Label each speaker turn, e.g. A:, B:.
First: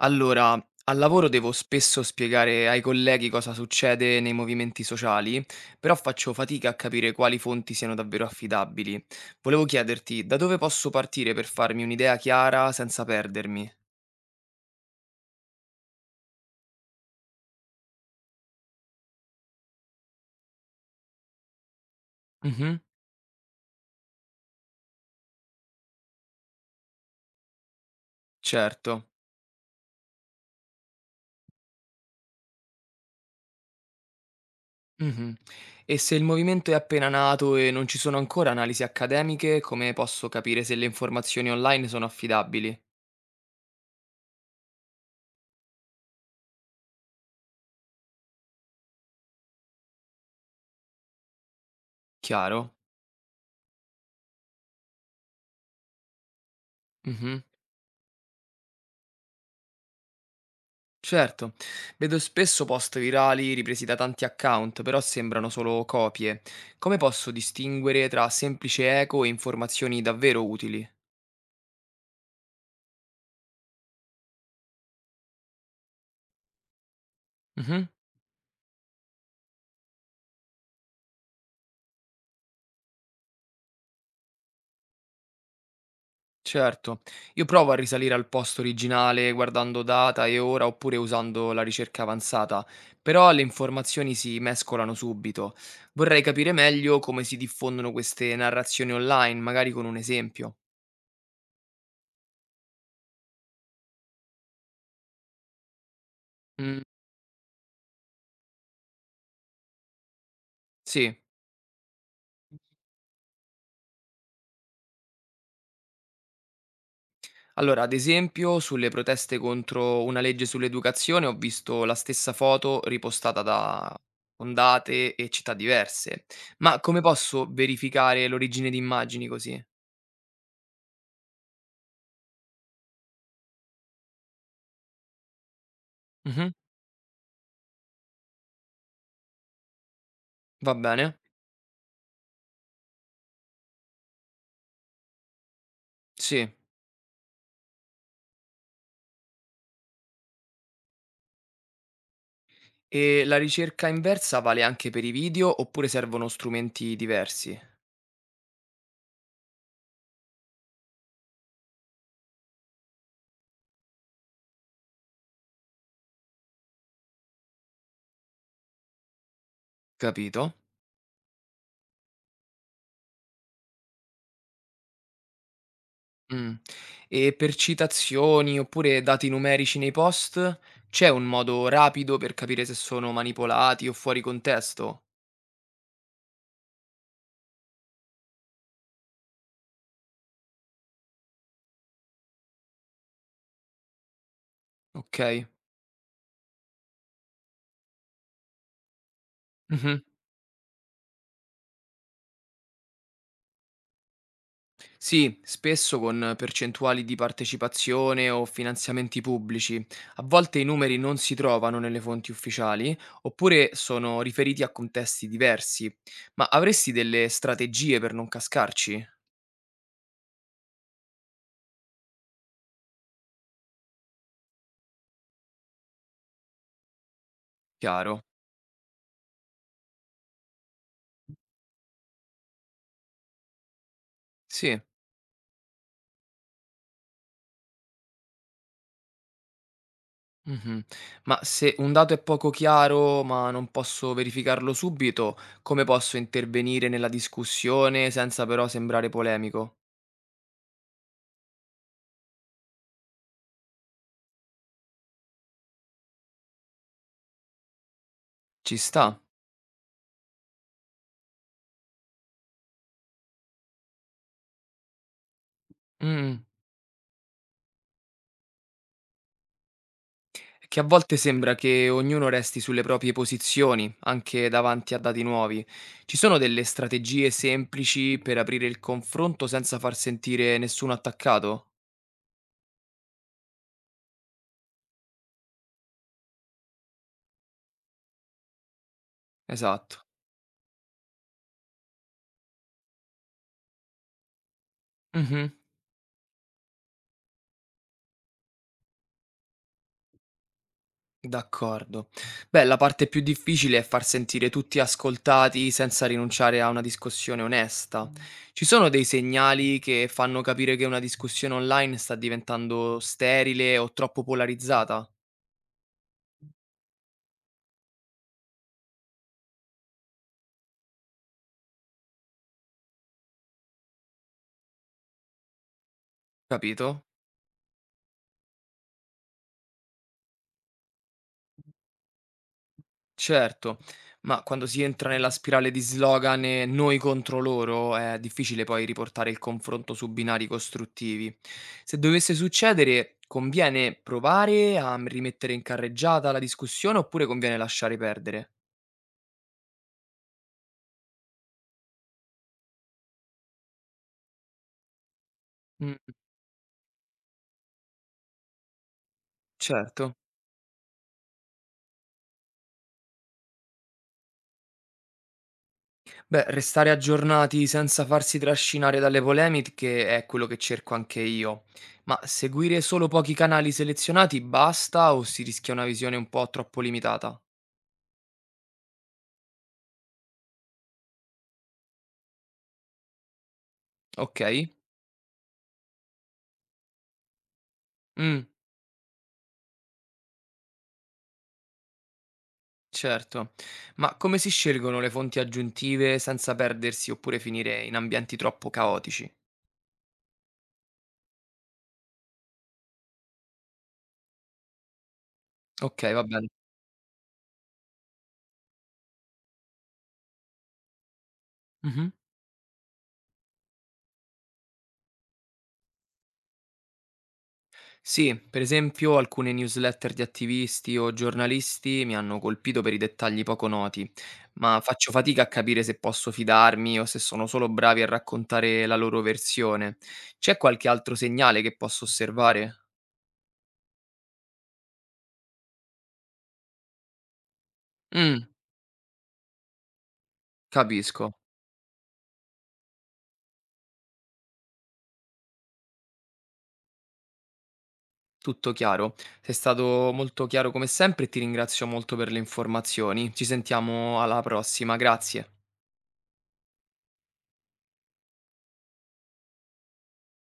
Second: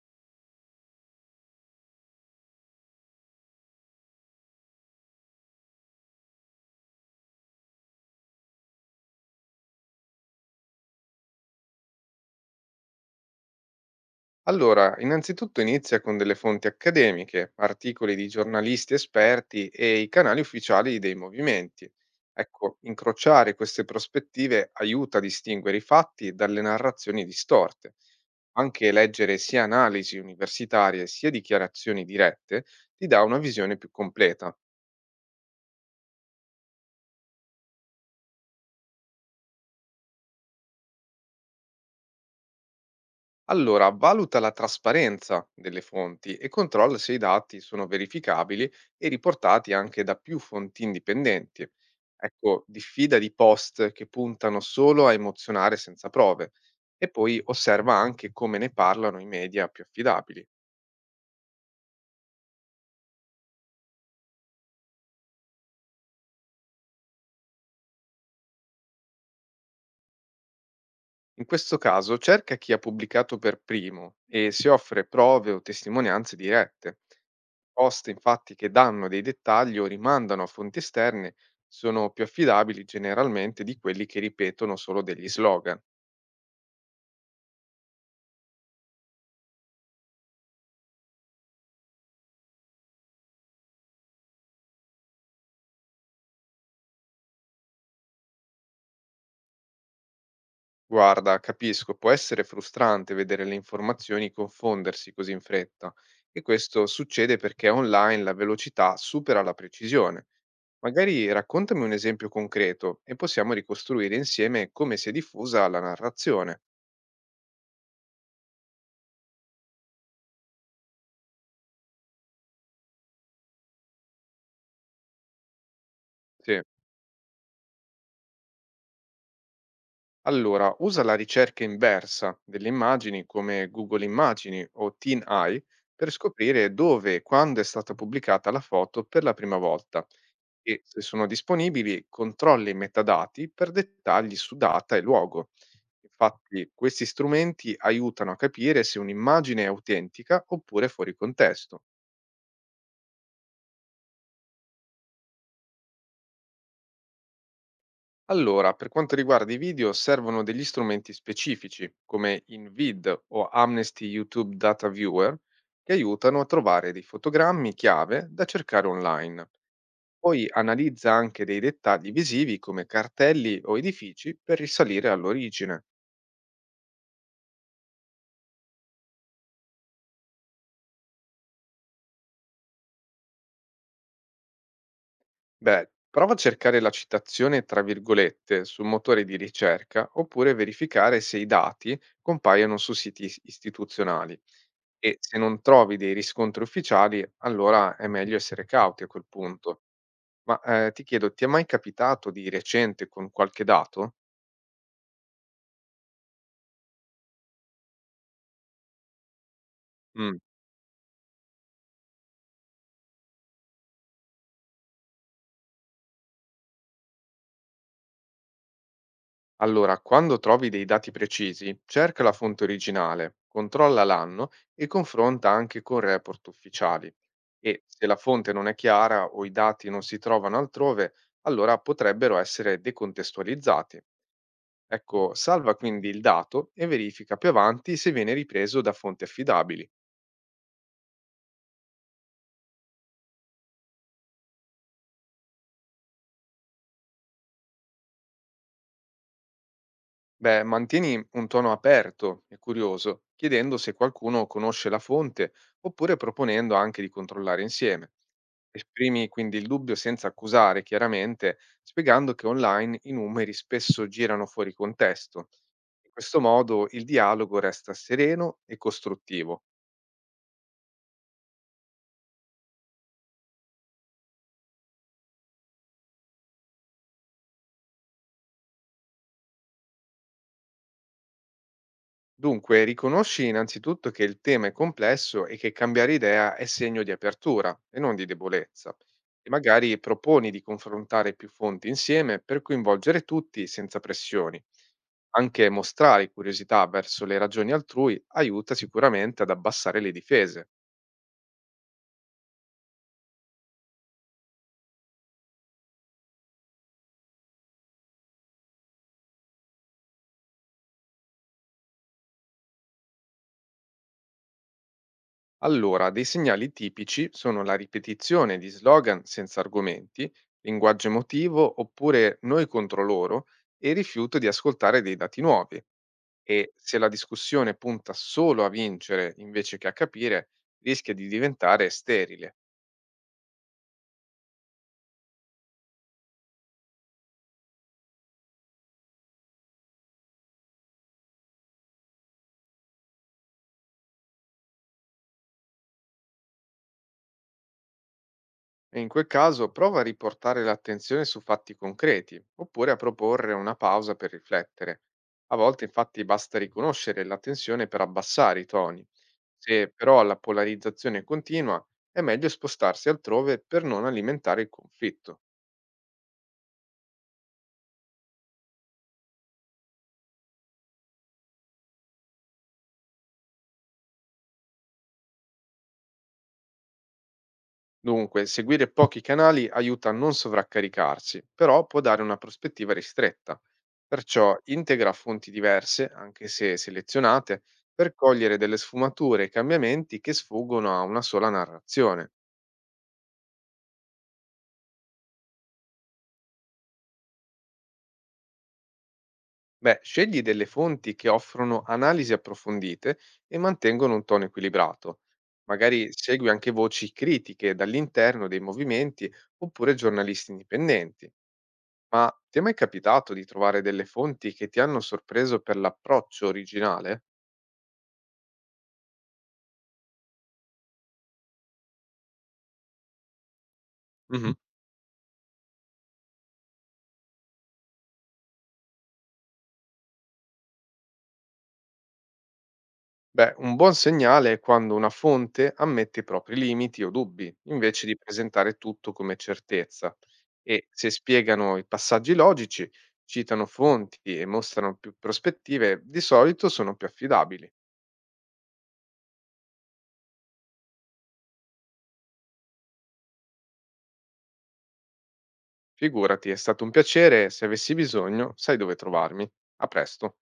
A: Allora, al lavoro devo spesso spiegare ai colleghi cosa succede nei movimenti sociali, però faccio fatica a capire quali fonti siano davvero affidabili. Volevo chiederti da dove posso partire per farmi un'idea chiara senza perdermi?
B: Allora, innanzitutto inizia con delle fonti accademiche, articoli di giornalisti esperti e i canali ufficiali dei movimenti. Ecco,
A: Mhm,
B: incrociare queste prospettive aiuta a distinguere i fatti dalle narrazioni distorte. Anche
A: certo.
B: leggere sia analisi universitarie sia dichiarazioni dirette ti dà una visione più completa.
A: Mhm. E se il movimento è appena nato e non ci sono ancora analisi accademiche, come posso capire se le informazioni online sono affidabili?
B: Allora, valuta la trasparenza delle fonti e controlla se i dati sono verificabili e riportati anche da più fonti indipendenti. Ecco,
A: Chiaro?
B: diffida di post che puntano solo a emozionare senza prove e
A: Mhm.
B: poi osserva anche come ne parlano i media più affidabili.
A: Certo, vedo spesso post virali ripresi da tanti account, però sembrano solo copie. Come posso distinguere tra semplice eco e informazioni davvero utili?
B: In questo caso cerca chi ha pubblicato per primo e si offre prove o testimonianze dirette.
A: Mhm,
B: Post infatti che danno dei dettagli o rimandano a fonti esterne sono più affidabili generalmente di quelli che ripetono solo degli slogan.
A: certo, io provo a risalire al post originale guardando data e ora oppure usando la ricerca avanzata, però le informazioni si mescolano subito. Vorrei capire meglio come si diffondono queste narrazioni online, magari con un esempio.
B: Guarda, capisco, può essere frustrante vedere le informazioni confondersi così in fretta e
A: Mm,
B: questo succede perché online la velocità supera la precisione.
A: sì.
B: Magari raccontami un esempio concreto e possiamo ricostruire insieme come si è diffusa la narrazione.
A: Allora, ad esempio, sulle proteste contro una legge sull'educazione ho visto la stessa foto ripostata da ondate e città diverse.
B: Sì.
A: Ma come posso verificare l'origine di immagini così?
B: Allora, usa la ricerca inversa delle immagini come Google Immagini o TinEye per
A: Mhm,
B: scoprire dove e quando è stata pubblicata la foto per la prima volta
A: va
B: e, se
A: bene?
B: sono disponibili, controlli i metadati per dettagli su data e luogo.
A: Sì.
B: Infatti, questi strumenti aiutano a capire se un'immagine è autentica oppure fuori contesto.
A: E la ricerca inversa vale anche per i video oppure servono strumenti diversi?
B: Allora, per quanto riguarda i video, servono degli strumenti specifici, come InVid o Amnesty YouTube Data Viewer, che aiutano a trovare dei fotogrammi chiave da cercare online. Poi
A: Capito?
B: analizza anche dei dettagli visivi come cartelli o edifici per risalire all'origine.
A: Mm. E per citazioni oppure dati numerici nei post, c'è un modo rapido per capire se sono manipolati o fuori contesto?
B: Beh, prova a cercare la citazione tra virgolette su motori di ricerca oppure verificare se i dati compaiono su siti istituzionali. E se
A: Ok.
B: non trovi dei riscontri ufficiali, allora è meglio essere cauti a quel punto.
A: Mh-mh.
B: Ma, ti chiedo, ti è mai capitato di recente con qualche dato?
A: Sì, spesso con percentuali di partecipazione o finanziamenti pubblici. A
B: Mh.
A: volte i numeri non si trovano nelle fonti ufficiali, oppure sono riferiti a contesti diversi. Ma avresti delle strategie per non cascarci?
B: Allora, quando trovi dei dati precisi, cerca la fonte originale, controlla l'anno e confronta anche con report ufficiali. E se la
A: Chiaro.
B: fonte non è chiara o i dati non si trovano altrove, allora potrebbero essere decontestualizzati.
A: Sì.
B: Ecco, salva quindi il dato e verifica più avanti se viene ripreso da fonti affidabili.
A: Mh-mh. Ma se un dato è poco chiaro, ma non posso verificarlo subito, come posso intervenire nella discussione senza però sembrare polemico?
B: Beh, mantieni un tono aperto e curioso, chiedendo se qualcuno conosce la fonte oppure proponendo anche di controllare insieme.
A: Ci sta.
B: Esprimi quindi il dubbio senza accusare, chiaramente, spiegando che online i numeri spesso girano fuori contesto. In
A: Mh.
B: questo modo il dialogo resta sereno e costruttivo.
A: Che a volte sembra che ognuno resti sulle proprie posizioni, anche davanti a dati nuovi. Ci sono delle strategie semplici per aprire il confronto senza far sentire nessuno attaccato?
B: Dunque, riconosci innanzitutto che il tema è complesso e che cambiare idea è segno di apertura e non di debolezza. E magari
A: Esatto.
B: proponi di confrontare più fonti insieme per coinvolgere tutti senza pressioni.
A: Mhm,
B: Anche mostrare curiosità verso le ragioni altrui aiuta sicuramente ad abbassare le difese.
A: d'accordo. Beh, la parte più difficile è far sentire tutti ascoltati senza rinunciare a una discussione onesta. Ci sono dei segnali che fanno capire che una discussione online sta diventando sterile o troppo polarizzata?
B: Allora, dei segnali tipici sono la ripetizione di slogan senza argomenti, linguaggio emotivo oppure noi contro loro e il rifiuto di ascoltare dei dati nuovi. E se
A: Capito?
B: la discussione punta solo a vincere invece che a capire, rischia di diventare sterile.
A: Certo, ma quando si entra nella spirale di slogan e noi contro loro è difficile poi riportare il confronto su binari costruttivi. Se dovesse succedere, conviene provare a rimettere in carreggiata la discussione oppure conviene lasciare perdere?
B: E in quel caso prova a riportare l'attenzione su fatti concreti, oppure a proporre una pausa per riflettere. A volte
A: Mm,
B: infatti basta riconoscere la tensione per abbassare i toni. Se
A: certo.
B: però la polarizzazione continua, è meglio spostarsi altrove per non alimentare il conflitto.
A: Beh, restare aggiornati senza farsi trascinare dalle polemiche è quello che cerco anche io. Ma seguire solo pochi canali selezionati basta o si rischia una visione un po' troppo limitata?
B: Dunque, seguire pochi canali aiuta a non sovraccaricarsi, però può dare una prospettiva ristretta.
A: Ok?
B: Perciò integra fonti diverse, anche se selezionate, per
A: Mm.
B: cogliere delle sfumature e cambiamenti che sfuggono a una sola narrazione.
A: Certo, ma come si scelgono le fonti aggiuntive senza perdersi oppure finire in ambienti troppo caotici?
B: Beh, scegli delle fonti che offrono analisi approfondite e mantengono un tono equilibrato.
A: Ok,
B: Magari
A: va
B: segui
A: bene.
B: anche voci critiche dall'interno dei movimenti oppure giornalisti indipendenti.
A: Mhm.
B: Ma ti è mai capitato di trovare delle fonti che ti hanno sorpreso per l'approccio originale?
A: Sì, per esempio alcune newsletter di attivisti o giornalisti mi hanno colpito per i dettagli poco noti,
B: Mhm.
A: ma faccio fatica a capire se posso fidarmi o se sono solo bravi a raccontare la loro versione. C'è qualche altro segnale che posso osservare?
B: Beh, un buon segnale è quando una fonte ammette i propri limiti o dubbi, invece di
A: Mm,
B: presentare tutto come certezza, e se
A: capisco.
B: spiegano i passaggi logici, citano fonti e mostrano più prospettive, di solito sono più affidabili.
A: Tutto chiaro. Sei stato molto chiaro come sempre e ti ringrazio molto per le informazioni. Ci sentiamo alla prossima, grazie.
B: Figurati, è stato un piacere, se avessi bisogno, sai dove trovarmi. A presto.